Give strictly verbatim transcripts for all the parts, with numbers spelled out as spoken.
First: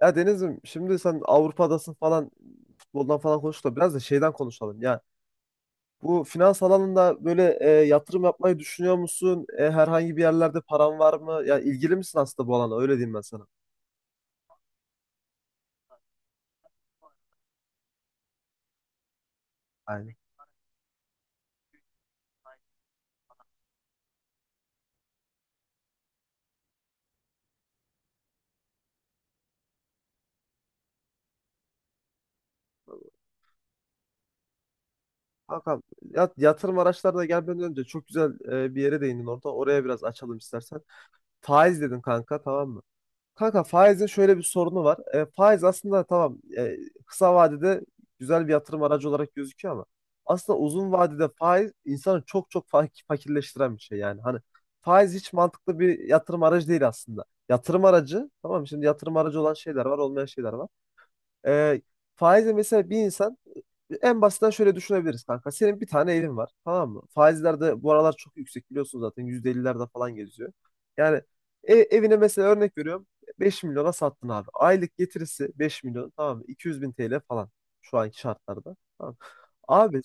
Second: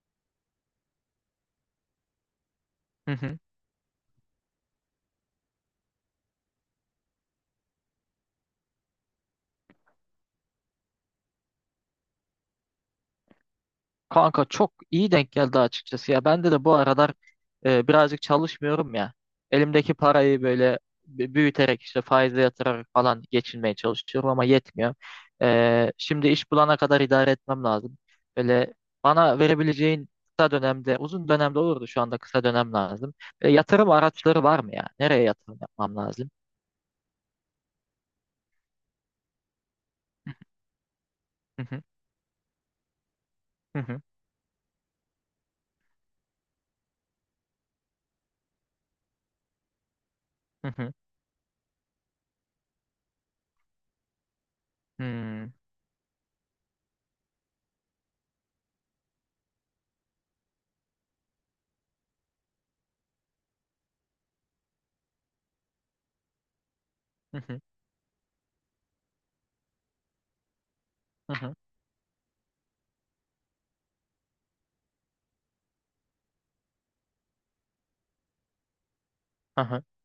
Ya Deniz'im şimdi sen Avrupa'dasın falan Hı futboldan hı. falan konuştuk da biraz da şeyden konuşalım. Ya bu finans alanında böyle e, yatırım yapmayı düşünüyor musun? E, herhangi bir yerlerde paran var mı? Ya ilgili misin aslında bu alana? Öyle diyeyim ben sana. Kanka çok iyi denk geldi açıkçası ya. Bende de bu aralar e, birazcık çalışmıyorum ya. Elimdeki Aynen. parayı böyle b- büyüterek işte faize yatırarak falan geçinmeye çalışıyorum ama yetmiyor. E, şimdi iş bulana kadar idare etmem lazım. Böyle bana verebileceğin kısa dönemde, uzun dönemde olurdu şu anda kısa dönem lazım. E, yatırım araçları var mı ya? Nereye yatırım Hakan yapmam lazım? ya- yatırım araçlarına gelmeden önce çok güzel e, bir yere değindin orada. Oraya biraz açalım istersen. Hı Faiz hı, dedin kanka, tamam mı? Kanka hı hı, faizin şöyle bir sorunu var. E, faiz aslında tamam, e, kısa vadede güzel bir yatırım aracı olarak gözüküyor ama aslında hı uzun hı, vadede faiz insanı çok çok fa- fakirleştiren bir şey yani. Hani hı faiz hiç hı, mantıklı bir yatırım aracı değil aslında. Yatırım aracı, tamam mı? Şimdi yatırım aracı olan şeyler var, olmayan şeyler var. Ee, faizle mesela bir insan, e, en basitten şöyle düşünebiliriz kanka. Senin bir tane evin var, tamam mı? hı Faizler hı, de bu aralar çok yüksek, biliyorsun zaten yüzde ellilerde falan geziyor. Yani hı hı, e- evine mesela örnek veriyorum, beş milyona sattın abi. Aylık getirisi beş milyon, tamam mı? iki yüz bin T L falan şu anki şartlarda. Tamam. hı hı, Abi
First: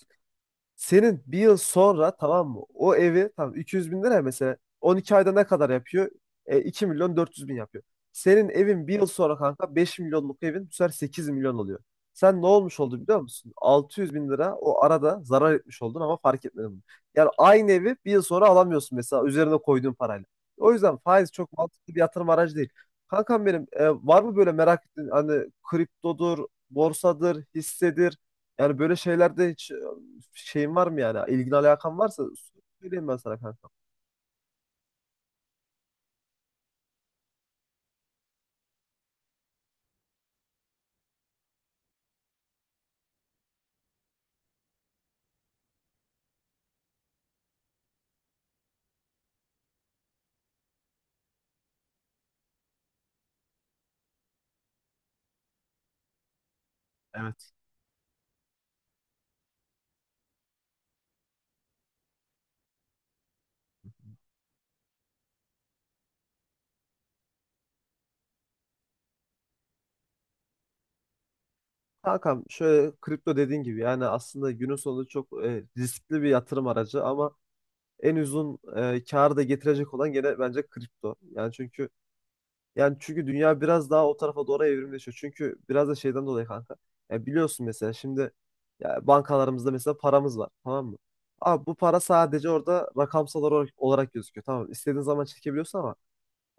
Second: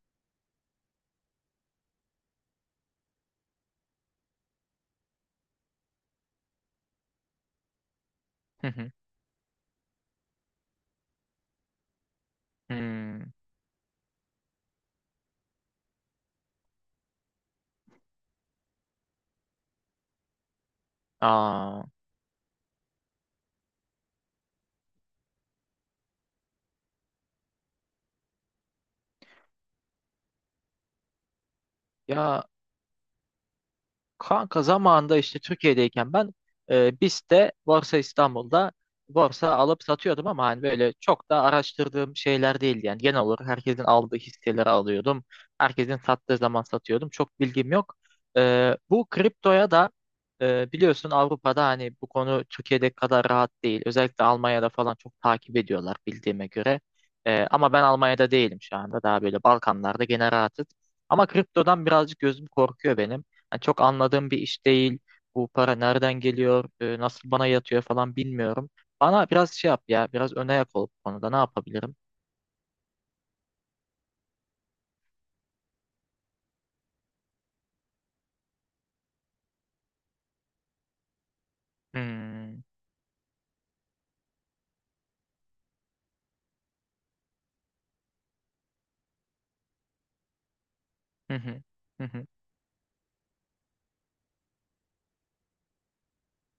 senin bir yıl sonra, tamam mı? O evi, tamam, iki yüz bin lira mesela, on iki ayda ne kadar yapıyor? E, iki milyon dört yüz bin yapıyor. Senin hı evin hı, bir yıl sonra kanka, beş milyonluk evin, bu sefer sekiz milyon oluyor. Sen ne olmuş oldu biliyor hı. musun? altı yüz bin lira o arada zarar etmiş oldun ama fark etmedin bunu. Yani aynı evi bir yıl sonra alamıyorsun mesela üzerine koyduğun parayla. O yüzden faiz çok Aa, mantıklı bir yatırım aracı değil. Kankam benim, e, var mı böyle merak ettiğin, hani kriptodur, borsadır, hissedir, yani böyle şeylerde hiç şeyin var mı yani? İlgin alakan varsa ya söyleyeyim ben sana kanka. Kanka zamanında işte Türkiye'deyken ben e, BIST'te Borsa İstanbul'da borsa alıp satıyordum ama hani böyle çok da araştırdığım şeyler değildi. Yani genel olarak herkesin aldığı hisseleri alıyordum. Herkesin sattığı zaman satıyordum. Çok bilgim yok. E, bu kriptoya da e, biliyorsun Avrupa'da hani bu konu Türkiye'de kadar rahat değil. Özellikle Almanya'da falan çok takip ediyorlar bildiğime göre. E, ama ben Almanya'da değilim şu anda. Daha böyle Balkanlarda gene rahatız. Ama kriptodan birazcık gözüm korkuyor benim. Yani çok anladığım bir iş değil. Bu para nereden geliyor, e, nasıl bana yatıyor falan bilmiyorum. Bana biraz şey yap ya, biraz öne yak ol bu konuda. Ne yapabilirim? Kankam, şöyle, kripto dediğin gibi yani aslında günün sonunda çok e, riskli bir yatırım aracı ama en uzun e, karı da getirecek olan gene bence kripto. Yani çünkü Hmm. yani çünkü dünya biraz daha o tarafa doğru evrimleşiyor. Çünkü biraz da şeyden dolayı kanka. Ya biliyorsun, mesela şimdi, ya bankalarımızda mesela paramız var, tamam mı? Hı hı. Abi, bu para Hı hı. sadece orada rakamsal olarak, olarak gözüküyor. Tamam, istediğin zaman çekebiliyorsun ama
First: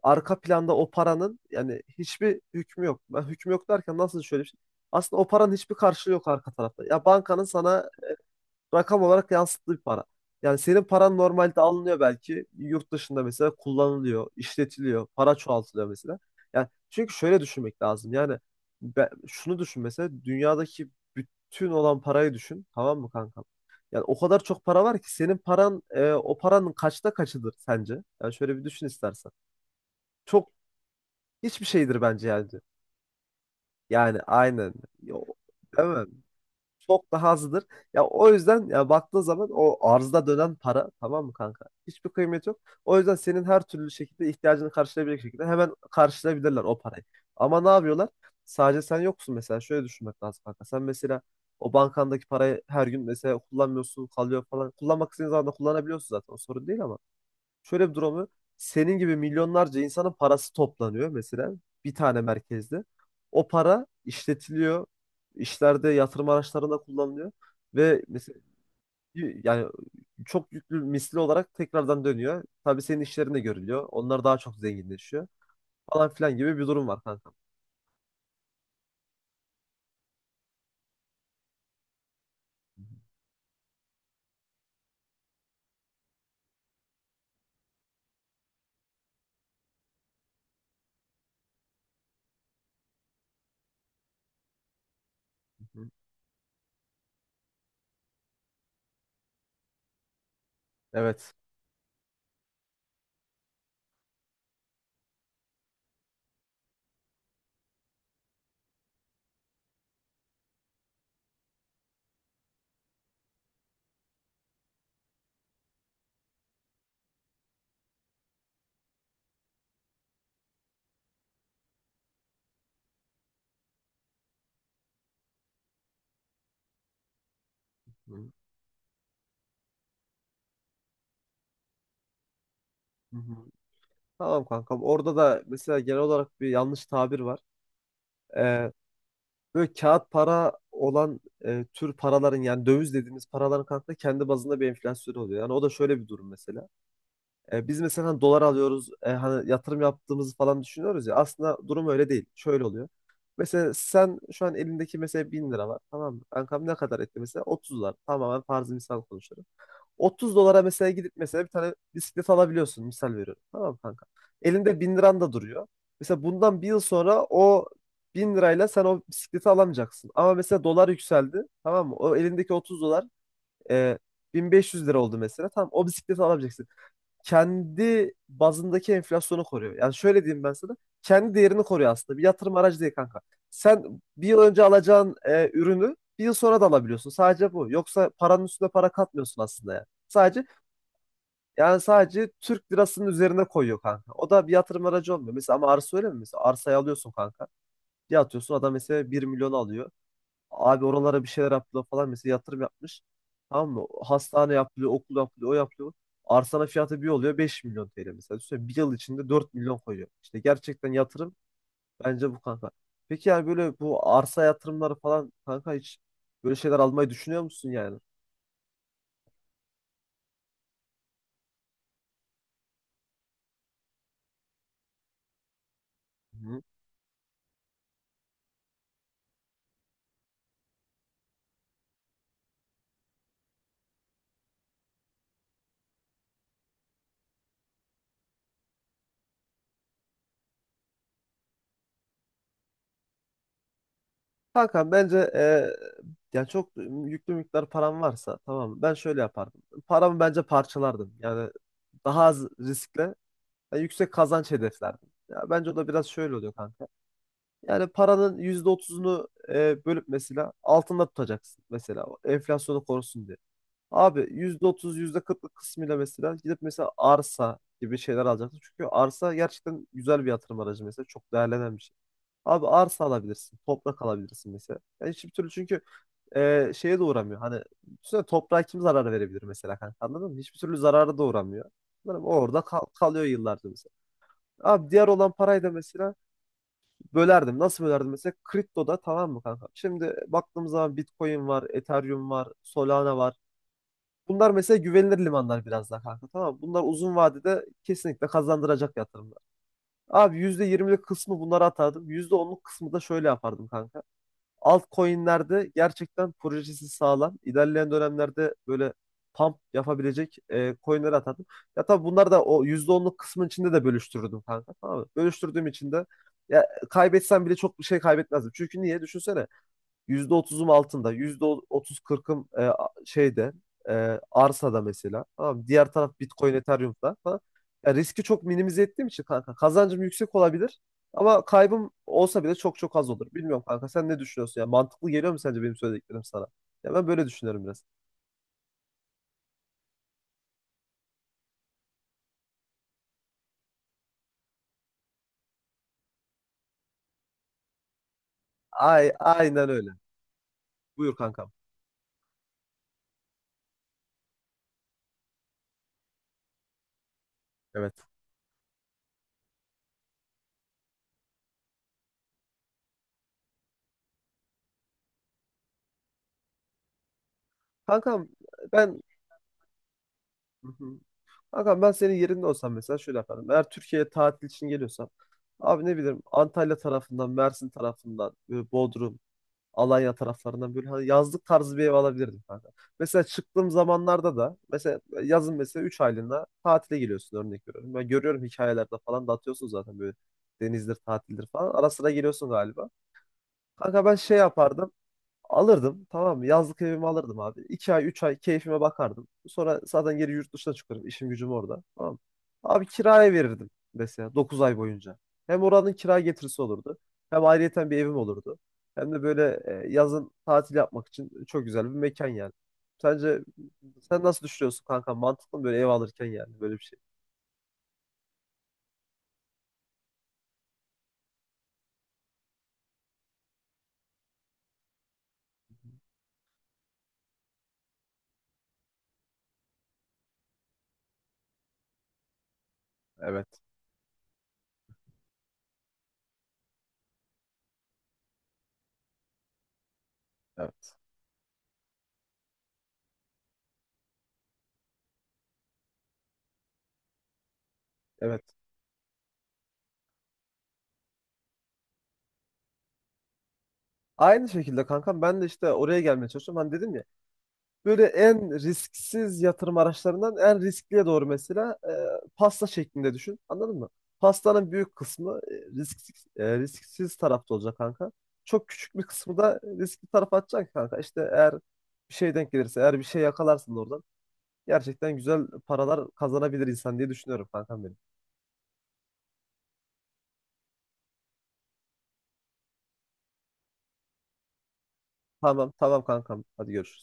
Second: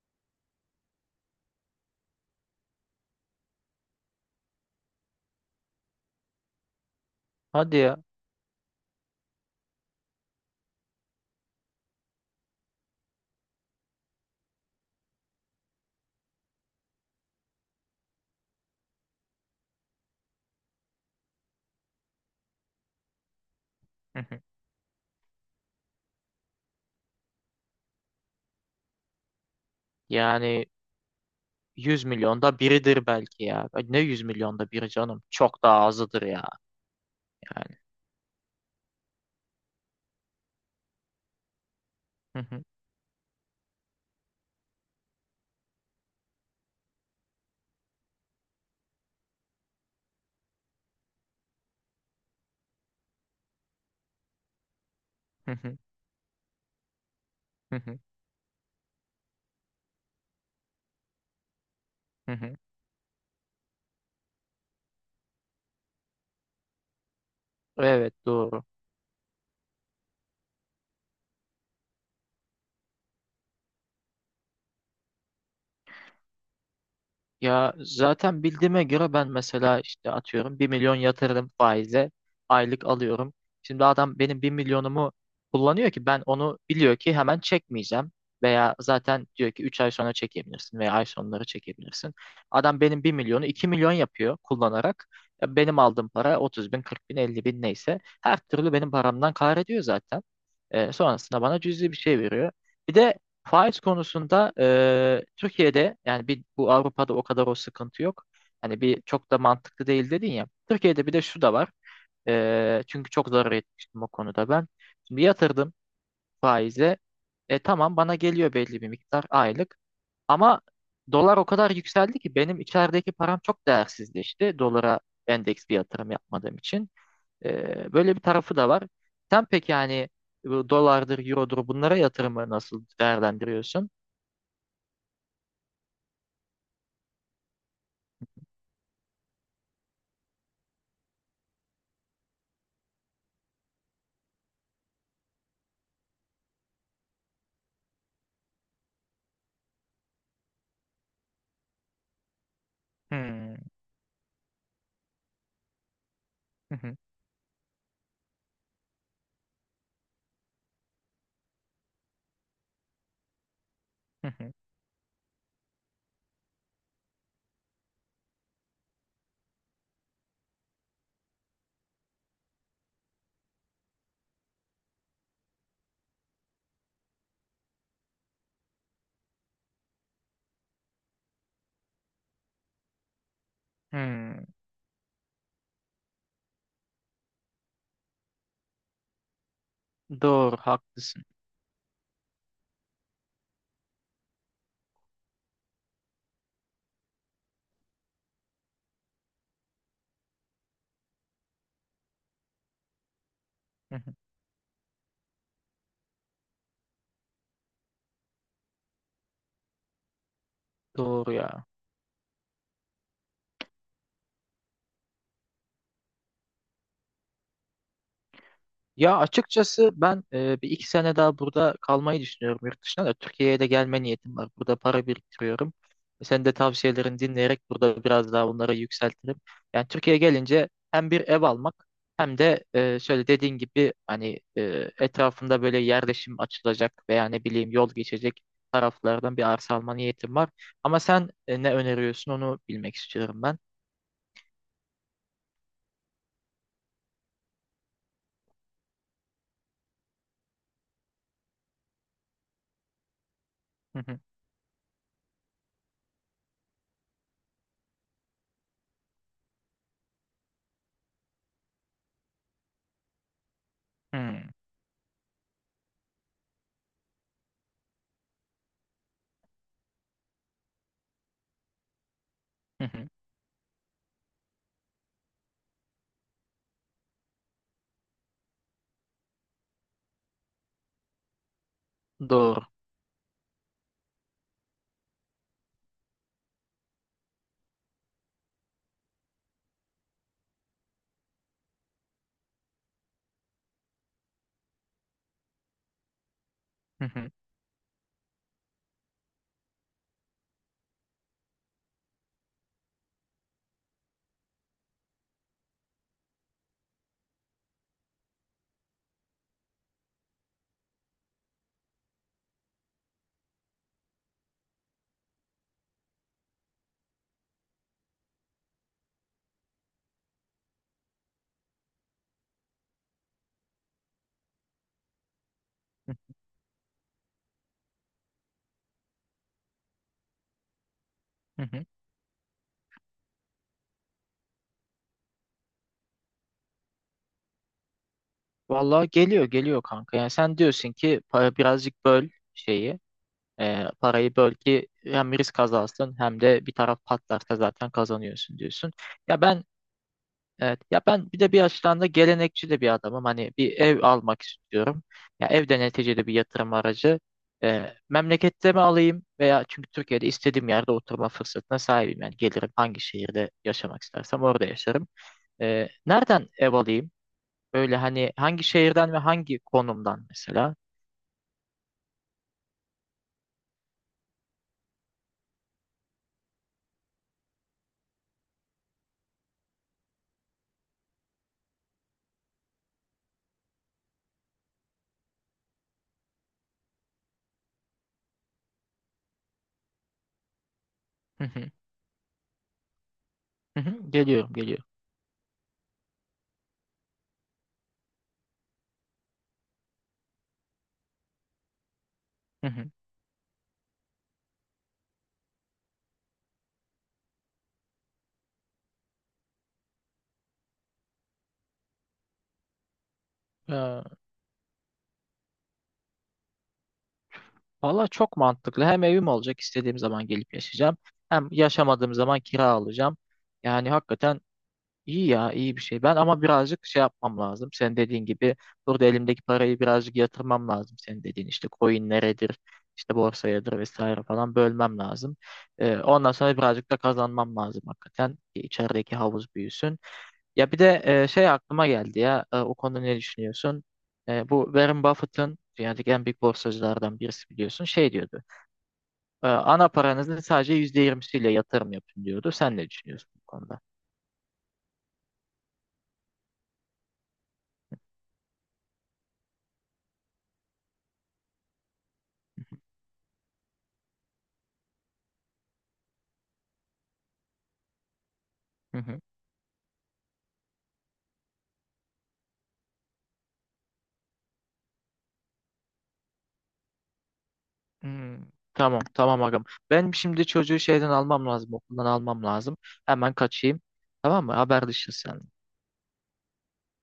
arka planda o paranın yani hiçbir hükmü yok. Ben hükmü yok derken, nasıl, şöyle bir şey. Aslında o paranın hiçbir karşılığı yok arka tarafta. Ya, bankanın Hadi sana ya. rakam olarak yansıttığı bir para. Yani senin paran normalde alınıyor belki. Yurt dışında mesela kullanılıyor, işletiliyor, para çoğaltılıyor mesela. Yani çünkü şöyle düşünmek lazım. Yani, be- şunu düşün mesela, dünyadaki bütün olan parayı düşün. Tamam mı kankam? Yani o Hı kadar hı. çok para var ki senin paran, e, o paranın kaçta kaçıdır sence? Yani şöyle bir düşün istersen. Çok Yani Hiçbir şeydir yüz bence yani. milyonda biridir belki ya. Ay, ne Yani yüz milyonda aynen. biri Ya, canım? o- Çok daha Değil mi? azıdır ya. Çok daha azdır. Yani. Ya o yüzden, ya, baktığın zaman o arzda dönen para, tamam mı kanka? Hiçbir Hı kıymeti yok. hı. O yüzden senin her türlü şekilde ihtiyacını karşılayabilecek şekilde hemen karşılayabilirler o parayı. Ama ne yapıyorlar? Sadece sen yoksun mesela. Şöyle düşünmek lazım kanka. Sen mesela o bankandaki parayı her gün mesela kullanmıyorsun, kalıyor falan. Kullanmak istediğin zaman da Hı hı. kullanabiliyorsun zaten. O sorun değil ama Hı şöyle bir hı. durum var. Senin gibi milyonlarca insanın parası toplanıyor mesela bir tane Hı hı. merkezde. O para işletiliyor, işlerde, yatırım araçlarında kullanılıyor ve Evet, mesela doğru. yani çok yüklü misli olarak tekrardan dönüyor. Tabii senin işlerinde görülüyor. Onlar daha çok zenginleşiyor falan filan gibi bir durum var kanka. Ya zaten bildiğime göre ben mesela işte atıyorum bir milyon yatırdım faize Hı aylık alıyorum. Şimdi adam benim bir milyonumu kullanıyor ki ben onu biliyor ki hemen çekmeyeceğim. Veya zaten diyor ki üç ay sonra çekebilirsin veya ay sonları çekebilirsin. Adam benim bir milyonu iki milyon yapıyor kullanarak. Ya benim hı. aldığım para otuz bin kırk bin elli bin neyse her türlü benim paramdan kar ediyor zaten. E, Evet. sonrasında bana cüzi bir şey veriyor. Bir de faiz konusunda eee, Türkiye'de yani bir bu Avrupa'da o kadar o sıkıntı yok. Hani bir çok da mantıklı değil dedin ya. Türkiye'de bir de şu da var. Eee, çünkü çok zarar etmiştim o konuda ben. Şimdi yatırdım faize. E tamam bana geliyor belli bir miktar aylık. Ama dolar o kadar yükseldi ki benim içerideki param çok değersizleşti. Dolara endeks bir yatırım yapmadığım için. Eee, böyle bir Hı tarafı da var. Sen peki yani bu dolardır, eurodur bunlara yatırımı nasıl hı. değerlendiriyorsun? Tamam kankam. Orada da mesela genel olarak bir yanlış tabir var. Ee, Böyle kağıt para olan, e, tür paraların yani döviz dediğimiz paraların kanka kendi bazında bir enflasyonu oluyor. Yani o da şöyle bir durum mesela. E, biz mesela hani dolar alıyoruz, e, hani yatırım yaptığımızı falan düşünüyoruz ya, aslında durum öyle değil. Şöyle oluyor. Hmm. Mesela sen şu an elindeki mesela bin lira var, tamam mı? Kankam, ne Hı hı. kadar etti mesela? Otuz dolar. Tamamen farzı misal konuşuyorum. otuz dolara mesela gidip mesela bir tane bisiklet alabiliyorsun, misal veriyorum. Tamam mı kanka. Hı hı. Elinde bin liran da duruyor. Mesela bundan bir yıl sonra o bin lirayla sen o bisikleti alamayacaksın. Ama mesela dolar yükseldi, tamam mı? O elindeki otuz dolar e, bin beş yüz lira oldu mesela. Tamam, o bisikleti alabileceksin. Kendi bazındaki enflasyonu koruyor. Yani şöyle diyeyim ben sana. Kendi değerini koruyor aslında. Bir yatırım aracı değil kanka. Sen bir yıl Hmm. önce alacağın e, ürünü bir yıl sonra da alabiliyorsun. Sadece bu. Yoksa paranın üstüne para katmıyorsun aslında yani. Sadece Doğru, haklısın. yani sadece Türk lirasının üzerine koyuyor kanka. O da bir yatırım aracı olmuyor. Mesela ama arsa öyle mi? Mesela arsayı alıyorsun kanka. Bir atıyorsun, adam mesela bir milyon alıyor. Abi, oralara bir şeyler yaptılar falan, mesela yatırım yapmış. Tamam mı? Hı hı. Hastane yapılıyor, okul yapılıyor, o yapılıyor. Arsana fiyatı bir oluyor beş milyon T L mesela. Düşünsene, bir yıl içinde dört milyon koyuyor. İşte gerçekten Doğru yatırım ya. bence bu kanka. Peki yani böyle bu arsa yatırımları falan kanka, hiç böyle şeyler almayı düşünüyor musun yani? Ya açıkçası ben e, bir iki sene daha burada kalmayı düşünüyorum, yurt dışına da Türkiye'ye de gelme niyetim var. Burada para biriktiriyorum. Sen de Hı. tavsiyelerini dinleyerek burada biraz daha bunları yükseltirim. Yani Türkiye'ye gelince hem bir ev almak hem de e, şöyle dediğin gibi hani e, etrafında böyle yerleşim açılacak veya ne bileyim yol geçecek taraflardan bir arsa alma niyetim var. Ama sen e, ne öneriyorsun onu bilmek istiyorum ben. Kanka bence, e, yani, çok yüklü miktar param varsa, tamam mı? Ben şöyle yapardım. Paramı bence parçalardım. Yani daha az riskle yani Hı yüksek hı, kazanç hedeflerdim. Ya bence o da biraz şöyle oluyor kanka. Yani paranın yüzde otuzunu e, bölüp mesela altında tutacaksın, mesela o enflasyonu korusun diye. Abi hı, yüzde otuz yüzde kırklık kısmıyla mesela gidip mesela arsa gibi şeyler alacaksın. Çünkü arsa gerçekten güzel bir yatırım aracı mesela, çok değerlenen bir şey. Abi hı hı. arsa Hı. alabilirsin, toprak alabilirsin mesela. Yani hiçbir türlü çünkü e, şeye de uğramıyor. Hani düşünsene, toprağa kim zarar verebilir mesela kanka, anladın mı? Hiçbir türlü zararı da uğramıyor. Anladın mı? Orada Doğru. kal- kalıyor yıllarca mesela. Abi diğer olan parayı da mesela bölerdim. Nasıl bölerdim mesela? Kriptoda, tamam mı kanka? Şimdi baktığımız zaman Bitcoin var, Ethereum var, Solana var. Bunlar mesela güvenilir limanlar biraz daha kanka, tamam mı? Bunlar Hı uzun hı, vadede kesinlikle kazandıracak yatırımlar. Abi yüzde yirmilik kısmı bunlara atardım. yüzde onluk kısmı da şöyle yapardım kanka, altcoin'lerde gerçekten projesi sağlam, İlerleyen dönemlerde böyle pump yapabilecek e, coin'leri atardım. Ya tabii bunlar da o yüzde onluk kısmın içinde de bölüştürdüm kanka. Tamam mı? Bölüştürdüğüm için de ya kaybetsem bile çok bir şey kaybetmezdim. Çünkü niye? Düşünsene. Yüzde otuzum altında, yüzde otuz kırkım e, şeyde, e, arsada mesela. Tamam mı? Diğer taraf Bitcoin, Ethereum'da falan. Ya, riski çok minimize ettiğim için kanka kazancım yüksek olabilir ama hı hı. kaybım olsa bile çok çok az olur. Bilmiyorum kanka, sen ne düşünüyorsun? Ya mantıklı geliyor mu sence benim söylediklerim sana? Ya ben böyle düşünüyorum biraz. Vallahi geliyor geliyor kanka. Yani sen diyorsun ki para birazcık böl şeyi. e, parayı böl ki hem risk azansın hem de bir taraf patlarsa zaten kazanıyorsun diyorsun. Ay, Ya ben aynen öyle. evet, ya Buyur ben bir kankam. de bir açıdan da gelenekçi de bir adamım. Hani bir ev almak istiyorum. Ya ev de neticede bir yatırım aracı. Evet. E, memlekette mi alayım, veya çünkü Türkiye'de istediğim yerde oturma fırsatına sahibim. Yani gelirim, hangi şehirde yaşamak istersem orada yaşarım. E, nereden ev alayım? Öyle Kankam hani hangi ben. şehirden ve hangi konumdan Hı mesela? hı. Hakan, ben senin yerinde olsam mesela şöyle yaparım. Eğer Türkiye'ye tatil için geliyorsam, abi ne bileyim, Antalya tarafından, Mersin tarafından, böyle Bodrum, Alanya taraflarından böyle hani yazlık tarzı bir ev alabilirdim kanka. Mesela çıktığım zamanlarda da mesela yazın mesela üç aylığına tatile geliyorsun, örnek veriyorum. Ben görüyorum hikayelerde falan da atıyorsun zaten, böyle denizdir, Hı tatildir hı. falan. Ara sıra geliyorsun galiba. Hı hı. Kanka ben şey Geliyorum, geliyorum. yapardım. Alırdım, tamam mı? Yazlık evimi alırdım abi. İki ay, üç ay keyfime bakardım. Sonra zaten geri yurt dışına çıkarım. İşim gücüm orada. Tamam mı? Hı Abi hı. kiraya verirdim mesela dokuz ay boyunca. Hem oranın kira getirisi olurdu. Hem ayrıyeten bir evim olurdu. Hem de böyle e, yazın tatil yapmak için çok güzel bir mekan yani. Sence, Ee, sen nasıl düşünüyorsun kanka? Mantıklı mı böyle ev alırken yani böyle bir şey? valla çok mantıklı. Hem evim olacak, istediğim zaman gelip yaşayacağım. Hem yaşamadığım zaman kira alacağım. Yani hakikaten iyi ya, iyi bir şey. Ben ama birazcık şey yapmam lazım. Sen dediğin gibi burada elimdeki parayı birazcık yatırmam lazım. Senin dediğin işte coin neredir, işte Evet, borsayadır vesaire falan bölmem lazım. Ee, ondan sonra birazcık da kazanmam lazım hakikaten, ki içerideki havuz büyüsün. Ya bir evet, de e, şey aklıma geldi ya, E, o konuda ne düşünüyorsun? E, bu Warren Buffett'ın, dünyadaki en büyük borsacılardan birisi biliyorsun, şey evet. diyordu. E, ana paranızın sadece yüzde yirmisiyle yatırım yapın diyordu. Sen ne düşünüyorsun bu konuda? Aynı şekilde kankam, ben de işte oraya gelmeye çalışıyorum. Hani dedim ya, böyle en risksiz yatırım araçlarından en riskliye doğru mesela, e, pasta şeklinde düşün. Anladın mı? Pastanın büyük kısmı e, risksiz, e, risksiz tarafta olacak kanka. Çok küçük Hı bir hı. kısmı da riskli tarafa atacaksın kanka. İşte eğer bir şey denk gelirse, eğer bir şey yakalarsın da oradan gerçekten güzel paralar kazanabilir insan diye düşünüyorum kankam benim. Hmm, tamam, tamam, agam. Ben şimdi çocuğu şeyden almam lazım okuldan almam lazım. Hemen kaçayım. Tamam mı? Haberleşiriz sen. Tamam, tamam kankam. Hadi görüşürüz.